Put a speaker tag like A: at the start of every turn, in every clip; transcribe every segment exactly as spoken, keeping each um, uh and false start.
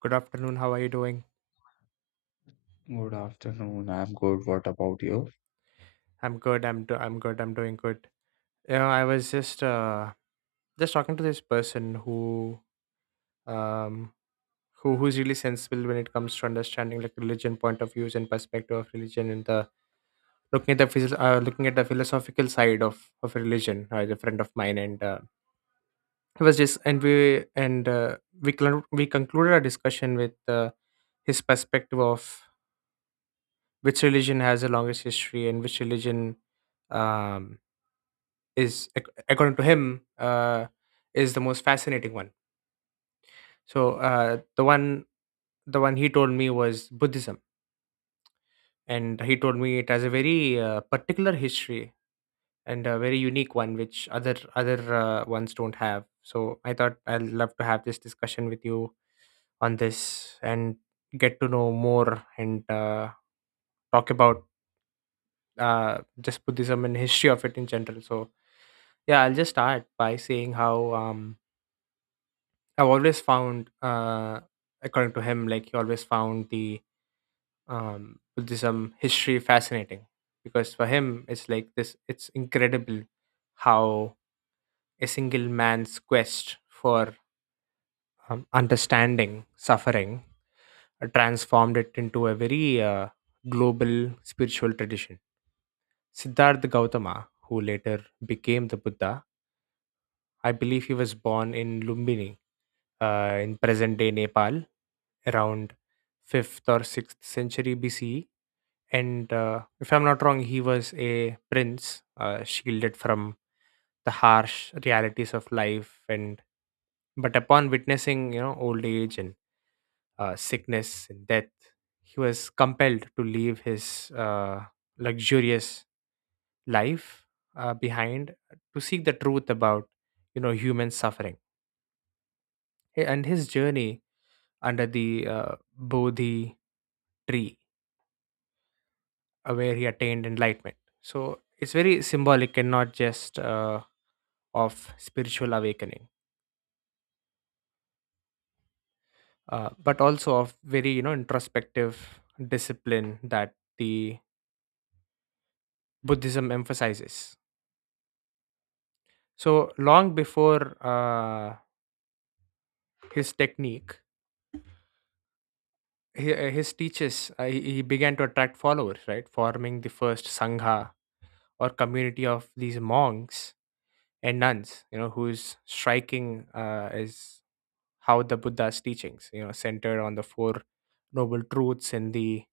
A: Good afternoon. How are you doing?
B: Good afternoon. I'm good. What about you?
A: I'm good. I'm do- I'm good. I'm doing good. You know, I was just uh just talking to this person who um who who's really sensible when it comes to understanding like religion point of views and perspective of religion and the looking at the phys- uh, looking at the philosophical side of of religion. Uh, is a friend of mine and uh, it was just and we and uh, we cl- we concluded our discussion with uh, his perspective of which religion has the longest history and which religion um, is ac- according to him uh, is the most fascinating one. So uh, the one the one he told me was Buddhism, and he told me it has a very uh, particular history and a very unique one which other other uh, ones don't have. So I thought I'd love to have this discussion with you on this and get to know more and uh, talk about uh, just Buddhism and history of it in general. so Yeah, I'll just start by saying how um, I've always found, uh, according to him, like he always found the um, Buddhism history fascinating because for him, it's like this it's incredible how a single man's quest for um, understanding suffering uh, transformed it into a very uh, global spiritual tradition. Siddhartha Gautama, who later became the Buddha, I believe he was born in Lumbini uh, in present day Nepal, around fifth or sixth century B C E. And uh, if I'm not wrong, he was a prince uh, shielded from the harsh realities of life. And But upon witnessing, you know, old age and uh, sickness and death, he was compelled to leave his uh, luxurious life uh, behind to seek the truth about you know human suffering. A- and his journey under the uh, Bodhi tree uh, where he attained enlightenment. So it's very symbolic and not just uh, of spiritual awakening, uh, but also of very you know introspective discipline that the Buddhism emphasizes. So long before uh, his technique, he, uh, his teaches uh, he he began to attract followers, right? Forming the first sangha or community of these monks and nuns, you know, whose striking uh, is how the Buddha's teachings, you know, centered on the four noble truths and the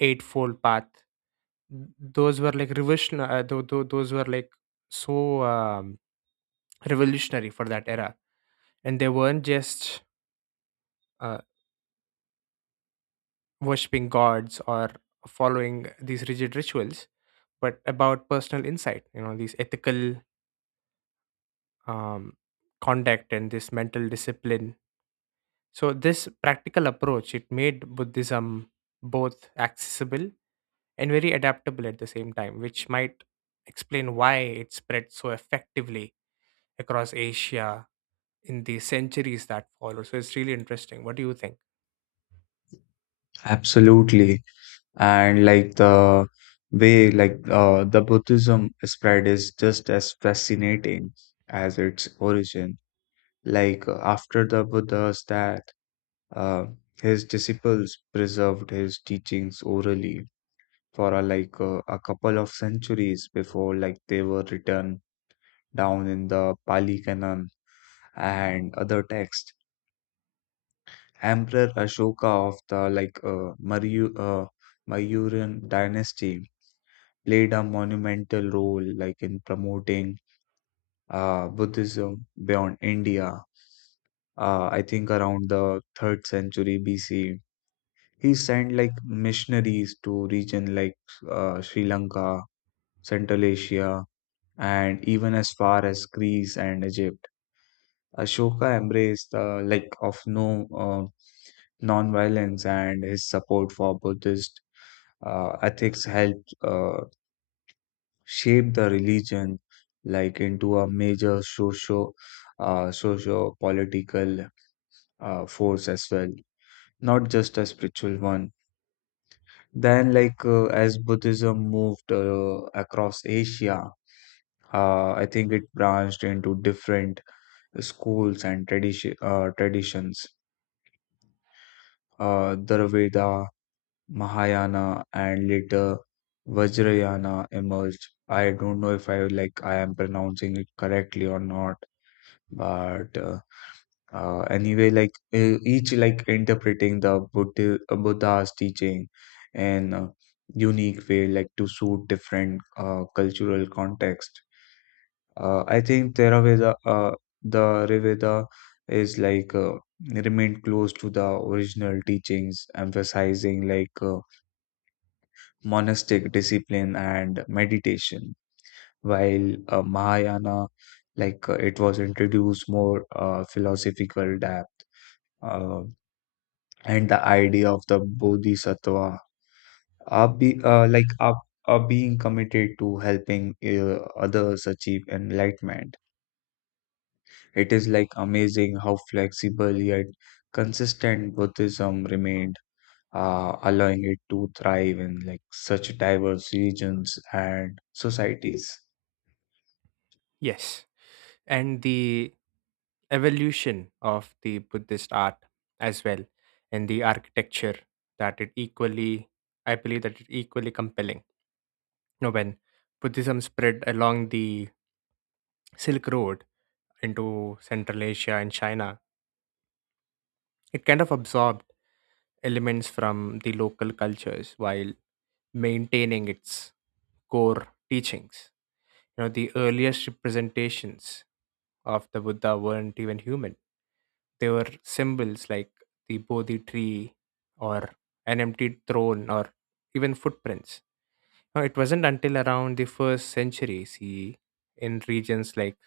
A: eightfold path. Those were like revolutionary. Uh, tho- tho- those were like so um, revolutionary for that era, and they weren't just uh, worshiping gods or following these rigid rituals, but about personal insight. You know, these ethical um, conduct and this mental discipline. So this practical approach it made Buddhism both accessible and very adaptable at the same time, which might explain why it spread so effectively across Asia in the centuries that follow. So it's really interesting. What do you think?
B: Absolutely. And like the way like uh, the Buddhism spread is just as fascinating as its origin. Like uh, after the Buddha's death, uh, his disciples preserved his teachings orally for a, like uh, a couple of centuries before like they were written down in the Pali Canon and other texts. Emperor Ashoka of the like uh, Maryu, uh, Mauryan dynasty played a monumental role like in promoting uh, Buddhism beyond India. Uh, I think around the third century B C, he sent like missionaries to region like uh, Sri Lanka, Central Asia, and even as far as Greece and Egypt. Ashoka embraced the like of no uh, nonviolence, and his support for Buddhist uh, ethics helped uh, shape the religion like into a major socio uh, socio political uh, force as well, not just a spiritual one. Then, like uh, as Buddhism moved uh, across Asia, uh, I think it branched into different schools and tradition uh, traditions. Uh, the Veda, Mahayana, and later Vajrayana emerged. I don't know if I like I am pronouncing it correctly or not, but uh, uh, anyway, like e- each like interpreting the Buddha, Buddha's teaching in a unique way, like to suit different uh, cultural context. Uh, I think Theravada, uh, the Reveda is like uh, remained close to the original teachings, emphasizing like. Uh, monastic discipline and meditation, while uh, Mahayana, like uh, it was introduced more uh, philosophical depth uh, and the idea of the bodhisattva are be, uh, like are, are being committed to helping uh, others achieve enlightenment. It is like amazing how flexible yet consistent Buddhism remained, uh, allowing it to thrive in like such diverse regions and societies.
A: Yes. And the evolution of the Buddhist art as well, and the architecture that it equally, I believe that it equally compelling. You know, when Buddhism spread along the Silk Road into Central Asia and China, it kind of absorbed elements from the local cultures while maintaining its core teachings. You know, the earliest representations of the Buddha weren't even human. They were symbols like the Bodhi tree or an empty throne or even footprints. Now, it wasn't until around the first century C E in regions like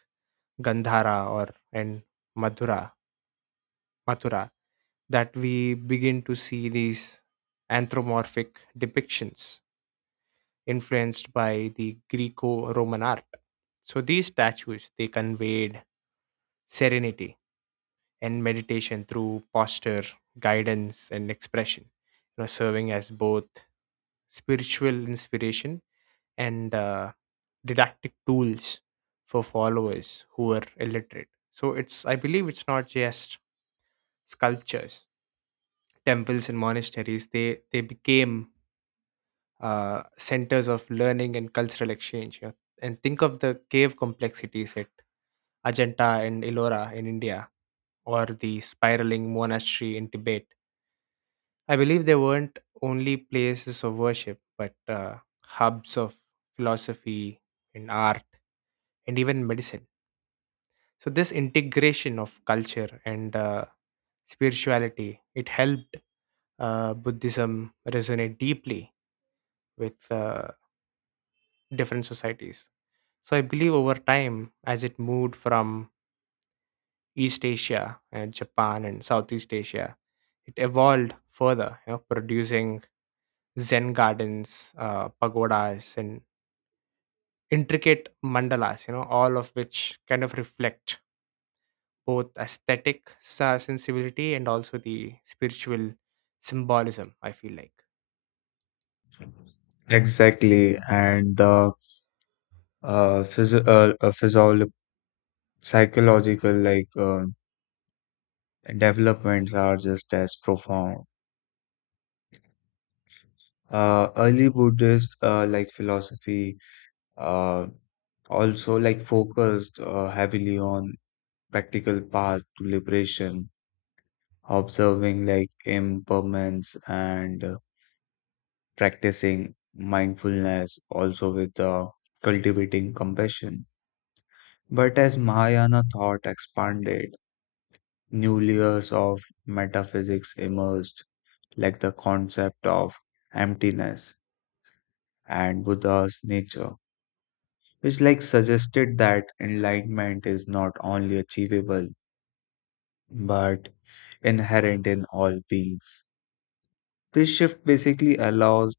A: Gandhara or and Madhura, Mathura, that we begin to see these anthropomorphic depictions influenced by the Greco-Roman art. So these statues they conveyed serenity and meditation through posture, guidance, and expression, you know, serving as both spiritual inspiration and uh, didactic tools for followers who were illiterate. So it's I believe it's not just sculptures, temples and monasteries. They they became uh, centers of learning and cultural exchange. You And think of the cave complexities at Ajanta and Ellora in India, or the spiraling monastery in Tibet. I believe they weren't only places of worship, but uh, hubs of philosophy and art and even medicine. So this integration of culture and uh, spirituality it helped uh, Buddhism resonate deeply with uh, different societies. So I believe over time, as it moved from East Asia and Japan and Southeast Asia, it evolved further, you know, producing Zen gardens, uh, pagodas, and intricate mandalas, you know, all of which kind of reflect both aesthetic sa- sensibility and also the spiritual symbolism, I feel like.
B: Exactly. And the uh, physio uh, uh, physiolo- psychological like uh, developments are just as profound. Uh, early Buddhist uh, like philosophy uh, also like focused uh, heavily on practical path to liberation, observing like impermanence and uh, practicing mindfulness, also with uh, cultivating compassion. But as Mahayana thought expanded, new layers of metaphysics emerged, like the concept of emptiness and Buddha's nature, which like suggested that enlightenment is not only achievable but inherent in all beings. This shift basically allows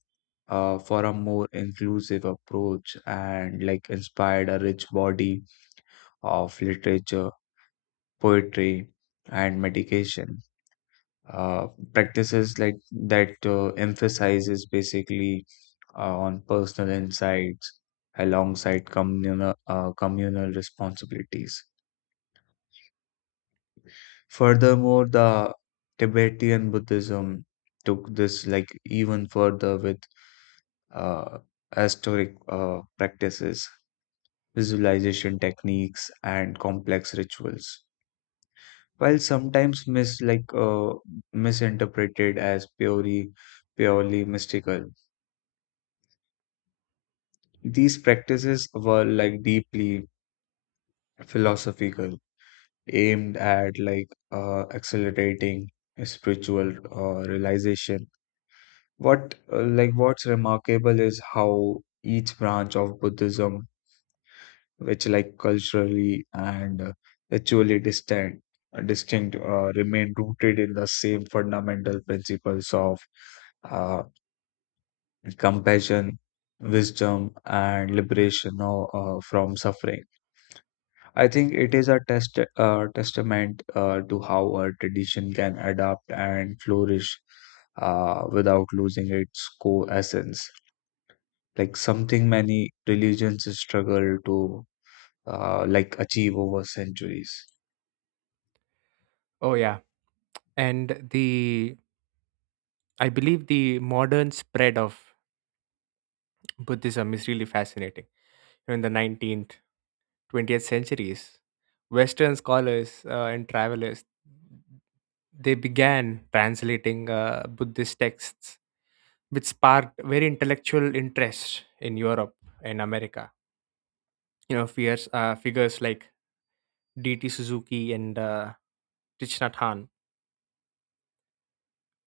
B: uh, for a more inclusive approach and like inspired a rich body of literature, poetry, and meditation uh, practices like that uh, emphasizes basically uh, on personal insights alongside communal uh, communal responsibilities. Furthermore, the Tibetan Buddhism took this like even further with uh, ascetic uh, practices, visualization techniques, and complex rituals. While sometimes mis like uh, misinterpreted as purely purely mystical, these practices were like deeply philosophical, aimed at like uh, accelerating spiritual uh, realization. What uh, like what's remarkable is how each branch of Buddhism, which like culturally and uh, ritually distinct, distinct uh, remain rooted in the same fundamental principles of uh, compassion, wisdom, and liberation uh, uh, from suffering. I think it is a test, uh, testament uh, to how a tradition can adapt and flourish uh, without losing its core essence. Like something many religions struggle to uh, like achieve over centuries.
A: Oh, yeah. And the, I believe the modern spread of Buddhism is really fascinating. You know, in the nineteenth, twentieth centuries, Western scholars uh, and travelers, they began translating uh, Buddhist texts, which sparked very intellectual interest in Europe and America. You know fierce uh, figures like DT Suzuki and uh, Tichnathan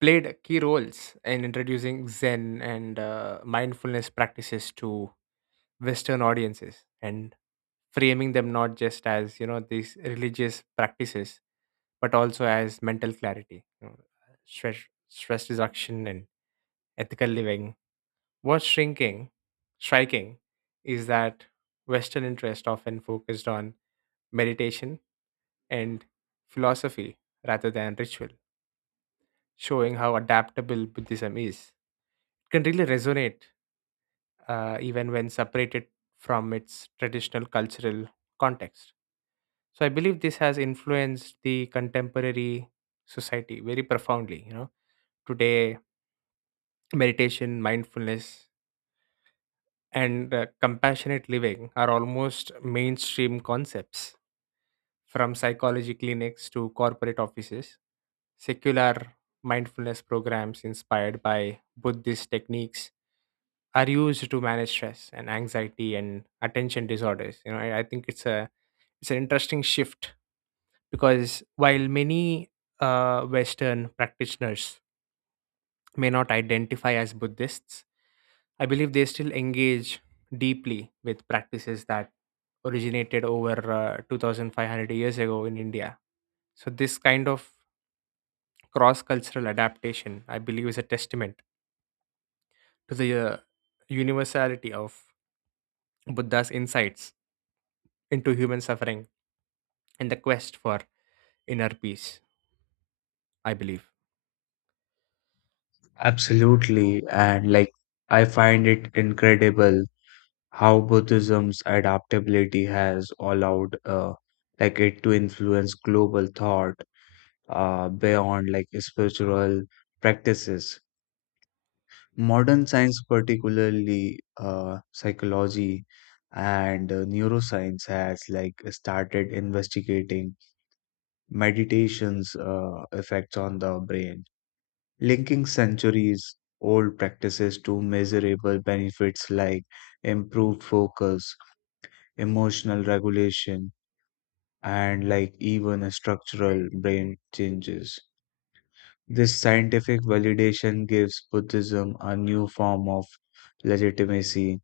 A: played key roles in introducing Zen and uh, mindfulness practices to Western audiences and framing them not just as you know these religious practices but also as mental clarity, you know, stress, stress reduction, and ethical living. What's shrinking, striking, is that Western interest often focused on meditation and philosophy rather than ritual, showing how adaptable Buddhism is. It can really resonate uh, even when separated from its traditional cultural context. So I believe this has influenced the contemporary society very profoundly. You know, today meditation, mindfulness, and uh, compassionate living are almost mainstream concepts, from psychology clinics to corporate offices. Secular mindfulness programs inspired by Buddhist techniques are used to manage stress and anxiety and attention disorders. You know, I, I think it's a it's an interesting shift because while many uh, Western practitioners may not identify as Buddhists, I believe they still engage deeply with practices that originated over uh, two thousand five hundred years ago in India. So this kind of cross cultural adaptation, I believe, is a testament to the uh, universality of Buddha's insights into human suffering and the quest for inner peace, I believe.
B: Absolutely, and like I find it incredible how Buddhism's adaptability has allowed uh, like it to influence global thought uh, beyond like spiritual practices. Modern science, particularly uh, psychology and uh, neuroscience, has like started investigating meditation's uh, effects on the brain, linking centuries old practices to measurable benefits like improved focus, emotional regulation, and like even structural brain changes. This scientific validation gives Buddhism a new form of legitimacy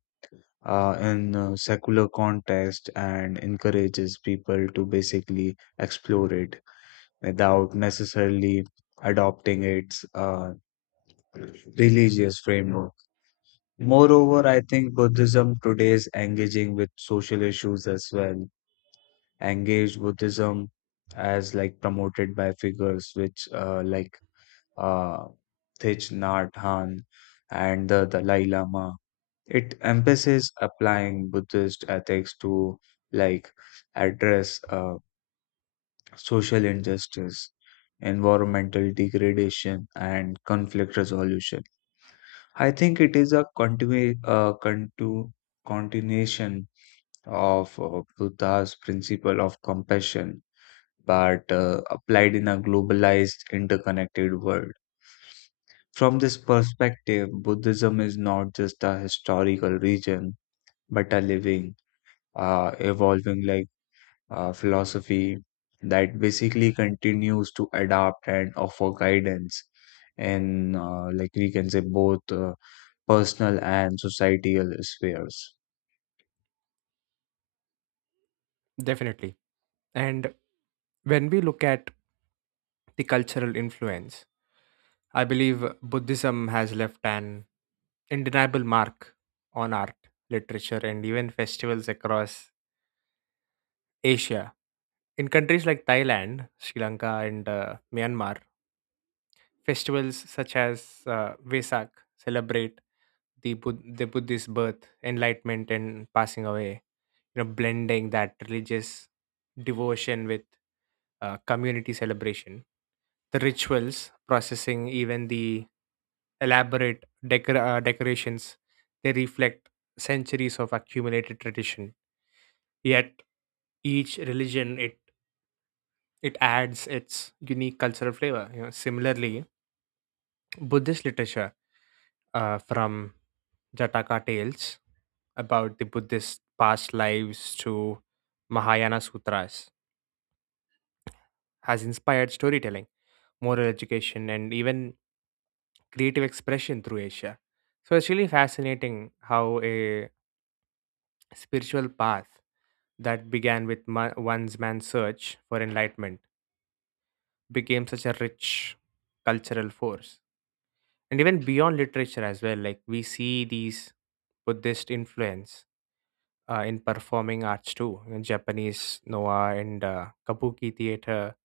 B: uh, in a secular context and encourages people to basically explore it without necessarily adopting its uh, religious framework. Moreover, I think Buddhism today is engaging with social issues as well. Engaged Buddhism, as like promoted by figures which uh, like uh, Thich Nhat Hanh and the Dalai Lama, it emphasizes applying Buddhist ethics to like address uh, social injustice, environmental degradation, and conflict resolution. I think it is a continu- uh, contu- continuation of uh, Buddha's principle of compassion, but uh, applied in a globalized, interconnected world. From this perspective, Buddhism is not just a historical religion, but a living, uh, evolving like uh, philosophy that basically continues to adapt and offer guidance in uh, like we can say both uh, personal and societal spheres.
A: Definitely. And when we look at the cultural influence, I believe Buddhism has left an indeniable mark on art, literature, and even festivals across Asia. In countries like Thailand, Sri Lanka, and uh, Myanmar, festivals such as uh, Vesak celebrate the, Bud- the Buddhist birth, enlightenment, and passing away, you know, blending that religious devotion with uh, community celebration. The rituals, processing, even the elaborate decor- uh, decorations, they reflect centuries of accumulated tradition. Yet each religion it it adds its unique cultural flavor. You know, similarly, Buddhist literature uh, from Jataka Tales about the Buddhist past lives to Mahayana Sutras has inspired storytelling, moral education, and even creative expression through Asia. So it's really fascinating how a spiritual path that began with ma- one's man's search for enlightenment became such a rich cultural force. And even beyond literature as well, like we see these Buddhist influence uh, in performing arts too. You know, Japanese Noa and uh, Kabuki theater,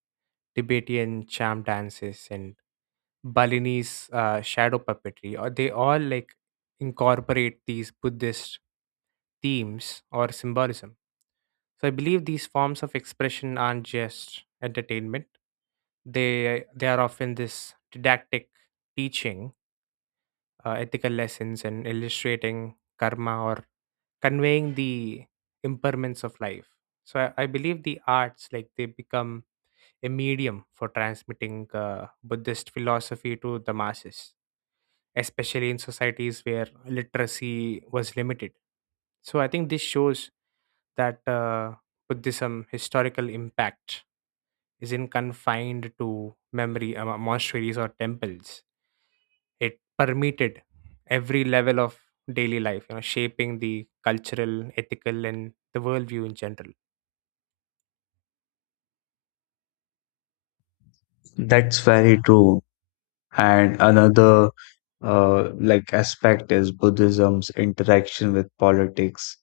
A: Tibetan cham dances, and Balinese uh, shadow puppetry. Or they all like incorporate these Buddhist themes or symbolism. So I believe these forms of expression aren't just entertainment. They they are often this didactic teaching uh, ethical lessons and illustrating karma or conveying the impermanence of life. So I, I believe the arts, like they become a medium for transmitting uh, Buddhist philosophy to the masses, especially in societies where literacy was limited. So I think this shows that uh, Buddhism historical impact isn't confined to memory uh, monasteries or temples, it permeated every level of daily life, you know, shaping the cultural, ethical, and the worldview in general.
B: That's very true. And another uh, like aspect is Buddhism's interaction with politics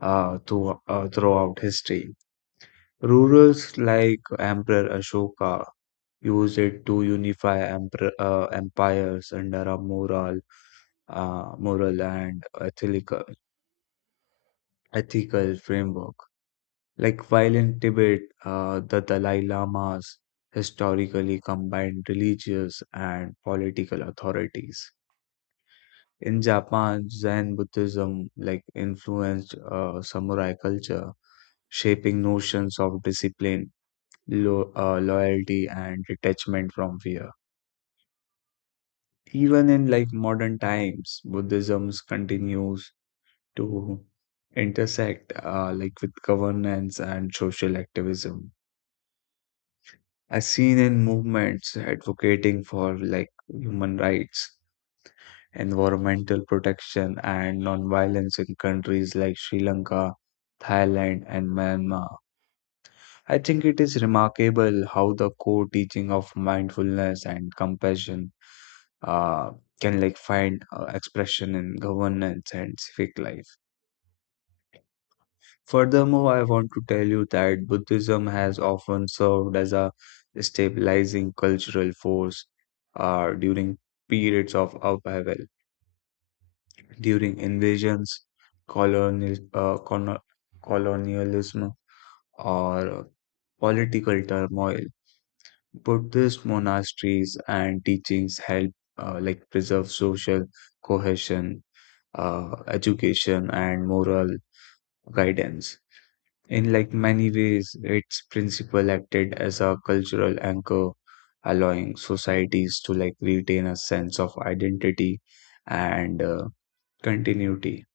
B: uh, through, uh, throughout history. Rulers like Emperor Ashoka use it to unify emper- uh, empires under a moral, uh, moral and ethical, ethical framework. Like while in Tibet, uh, the Dalai Lamas historically combined religious and political authorities. In Japan, Zen Buddhism like influenced uh, samurai culture, shaping notions of discipline, lo- uh, loyalty, and detachment from fear. Even in like modern times, Buddhism continues to intersect uh, like with governance and social activism, as seen in movements advocating for like human rights, environmental protection, and non-violence in countries like Sri Lanka, Thailand, and Myanmar. I think it is remarkable how the core teaching of mindfulness and compassion uh, can like find uh, expression in governance and civic life. Furthermore, I want to tell you that Buddhism has often served as a stabilizing cultural force uh, during periods of upheaval, during invasions, colonial, uh, cono- colonialism, or political turmoil. Buddhist monasteries and teachings help uh, like preserve social cohesion, uh, education, and moral guidance. In like many ways, its principle acted as a cultural anchor, allowing societies to like retain a sense of identity and uh, continuity.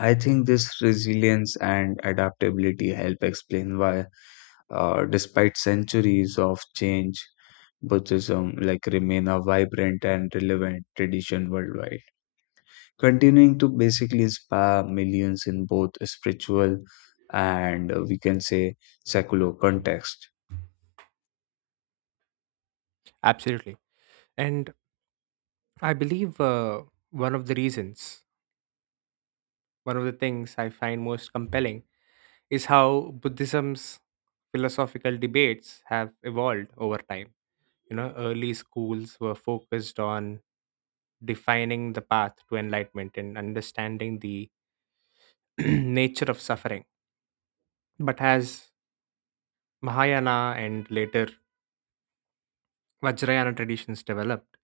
B: I think this resilience and adaptability help explain why, uh, despite centuries of change, Buddhism like remain a vibrant and relevant tradition worldwide, continuing to basically inspire millions in both spiritual and uh, we can say secular context.
A: Absolutely. And I believe uh, one of the reasons, one of the things I find most compelling is how Buddhism's philosophical debates have evolved over time. You know, early schools were focused on defining the path to enlightenment and understanding the nature of suffering. But as Mahayana and later Vajrayana traditions developed,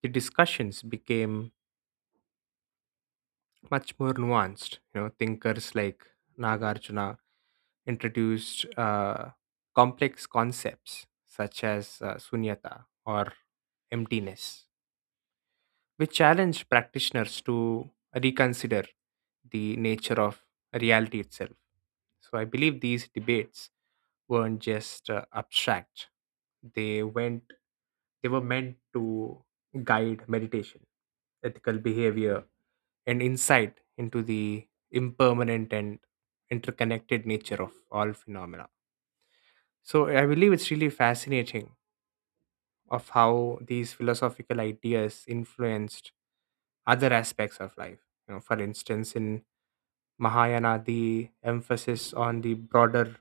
A: the discussions became much more nuanced. You know, thinkers like Nagarjuna introduced uh, complex concepts such as uh, sunyata or emptiness, which challenge practitioners to reconsider the nature of reality itself. So I believe these debates weren't just uh, abstract. They went they were meant to guide meditation, ethical behavior, and insight into the impermanent and interconnected nature of all phenomena. So I believe it's really fascinating of how these philosophical ideas influenced other aspects of life. You know, for instance, in Mahayana, the emphasis on the broader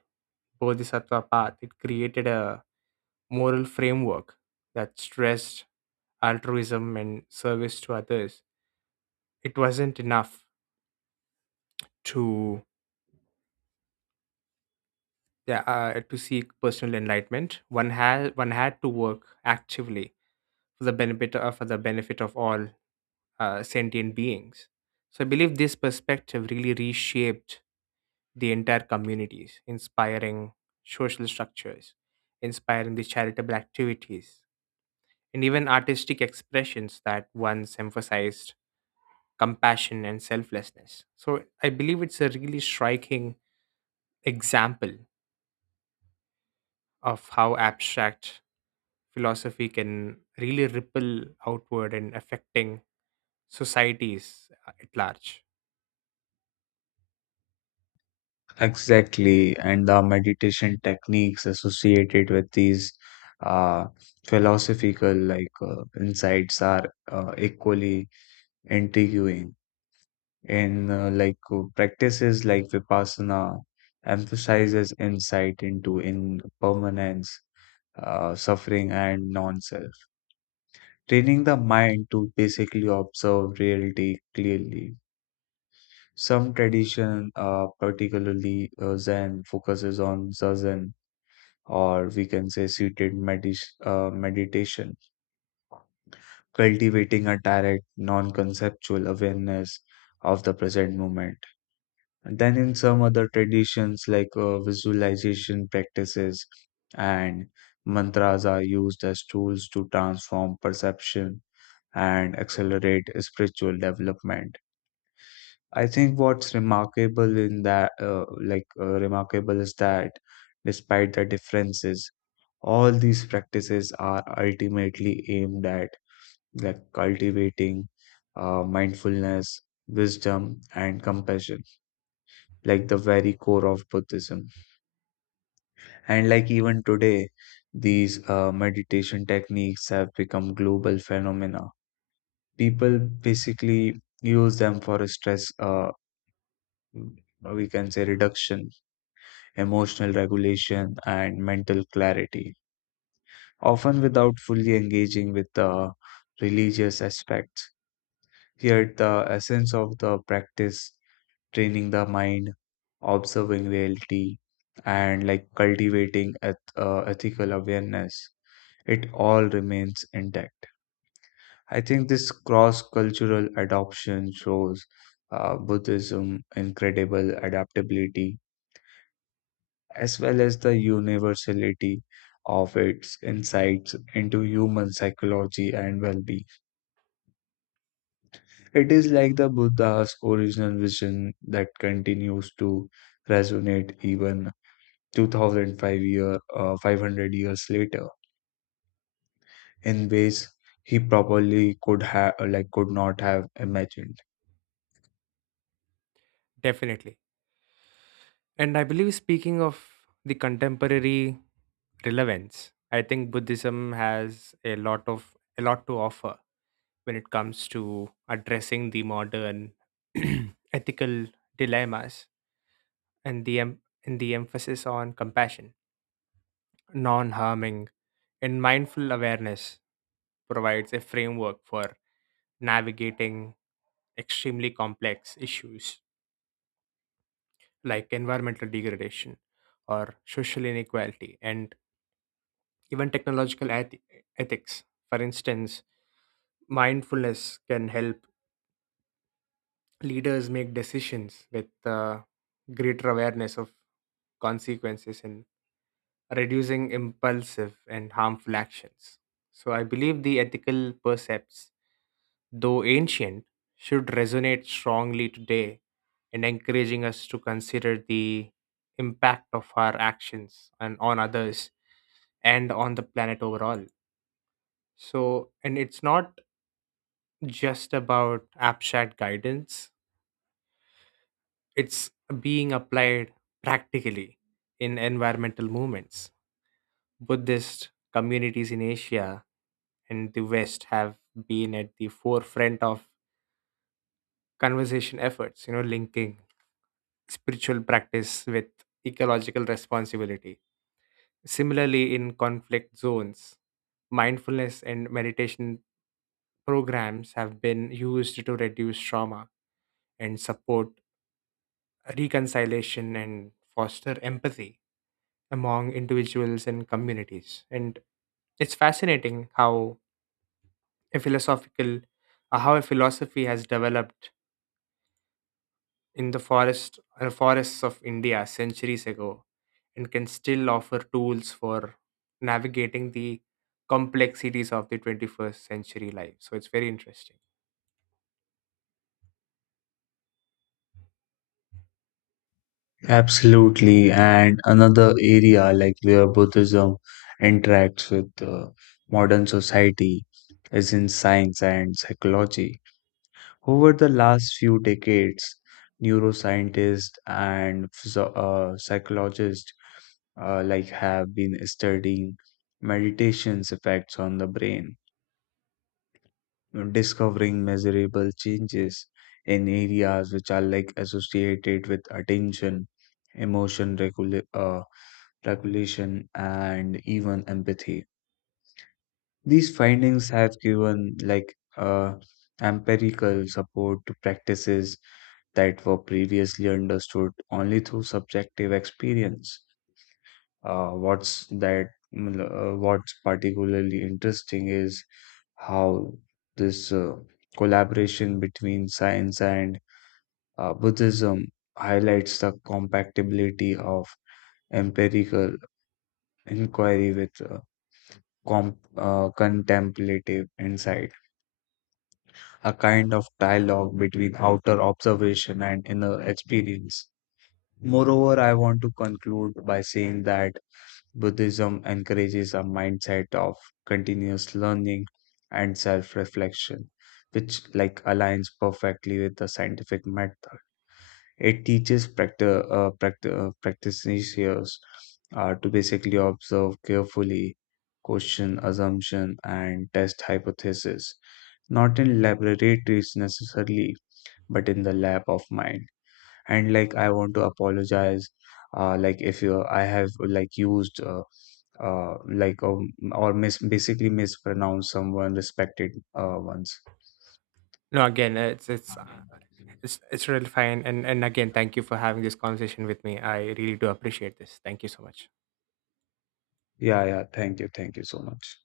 A: bodhisattva path it created a moral framework that stressed altruism and service to others. It wasn't enough to yeah, uh, to seek personal enlightenment. One had one had to work actively for the benefit of for the benefit of all uh, sentient beings. So I believe this perspective really reshaped the entire communities, inspiring social structures, inspiring the charitable activities, and even artistic expressions that once emphasized compassion and selflessness. So I believe it's a really striking example of how abstract philosophy can really ripple outward and affecting societies uh, at large.
B: Exactly, and the meditation techniques associated with these uh, philosophical like uh, insights are uh, equally intriguing. In uh, like uh, practices like vipassana, emphasizes insight into impermanence, uh, suffering, and non-self, training the mind to basically observe reality clearly. Some tradition, uh, particularly uh, Zen, focuses on zazen, or we can say seated medit uh, meditation, cultivating a direct, non-conceptual awareness of the present moment. And then, in some other traditions like uh, visualization practices and mantras are used as tools to transform perception and accelerate spiritual development. I think what's remarkable in that, uh, like, uh, remarkable is that despite the differences, all these practices are ultimately aimed at like cultivating uh, mindfulness, wisdom, and compassion, like the very core of Buddhism. And like even today, these uh, meditation techniques have become global phenomena. People basically use them for stress, uh, we can say reduction, emotional regulation, and mental clarity, often without fully engaging with the religious aspects. Yet, the essence of the practice, training the mind, observing reality, and like cultivating eth- uh, ethical awareness, it all remains intact. I think this cross cultural adoption shows uh, Buddhism incredible adaptability as well as the universality of its insights into human psychology and well being. It is like the Buddha's original vision that continues to resonate even twenty oh five year, uh, five hundred years later in ways he probably could have like could not have imagined.
A: Definitely. And I believe, speaking of the contemporary relevance, I think Buddhism has a lot of a lot to offer when it comes to addressing the modern ethical dilemmas, and the em- and the emphasis on compassion, non-harming, and mindful awareness provides a framework for navigating extremely complex issues like environmental degradation or social inequality, and even technological eth- ethics. For instance, mindfulness can help leaders make decisions with uh, greater awareness of consequences and reducing impulsive and harmful actions. So I believe the ethical precepts, though ancient, should resonate strongly today in encouraging us to consider the impact of our actions and on others and on the planet overall. So, and it's not just about abstract guidance, it's being applied practically in environmental movements. Buddhist communities in Asia and the West have been at the forefront of conversation efforts, you know, linking spiritual practice with ecological responsibility. Similarly, in conflict zones, mindfulness and meditation programs have been used to reduce trauma and support reconciliation and foster empathy among individuals and communities. And it's fascinating how a philosophical uh, how a philosophy has developed in the forest uh, forests of India centuries ago and can still offer tools for navigating the complexities of the twenty-first century life. So it's very interesting.
B: Absolutely. And another area like where Buddhism interacts with uh, modern society is in science and psychology. Over the last few decades, neuroscientists and physio- uh, psychologists uh, like have been studying meditation's effects on the brain, discovering measurable changes in areas which are like associated with attention, emotion regulation regulation, and even empathy. These findings have given like uh, empirical support to practices that were previously understood only through subjective experience. Uh, what's that? Uh, what's particularly interesting is how this uh, collaboration between science and uh, Buddhism highlights the compatibility of empirical inquiry with uh, com uh, contemplative insight, a kind of dialogue between outer observation and inner experience. Moreover, I want to conclude by saying that Buddhism encourages a mindset of continuous learning and self reflection, which like aligns perfectly with the scientific method. It teaches practi- uh, practi- uh, practitioners uh, to basically observe carefully, question assumption, and test hypothesis, not in laboratories necessarily, but in the lab of mind. And like I want to apologize, uh, like if you I have like used. Uh, uh, like um, or mis basically mispronounced someone respected uh, once.
A: No, again, uh, it's it's uh, it's, it's really fine. And and again, thank you for having this conversation with me. I really do appreciate this. Thank you so much.
B: Yeah, yeah. Thank you, thank you so much.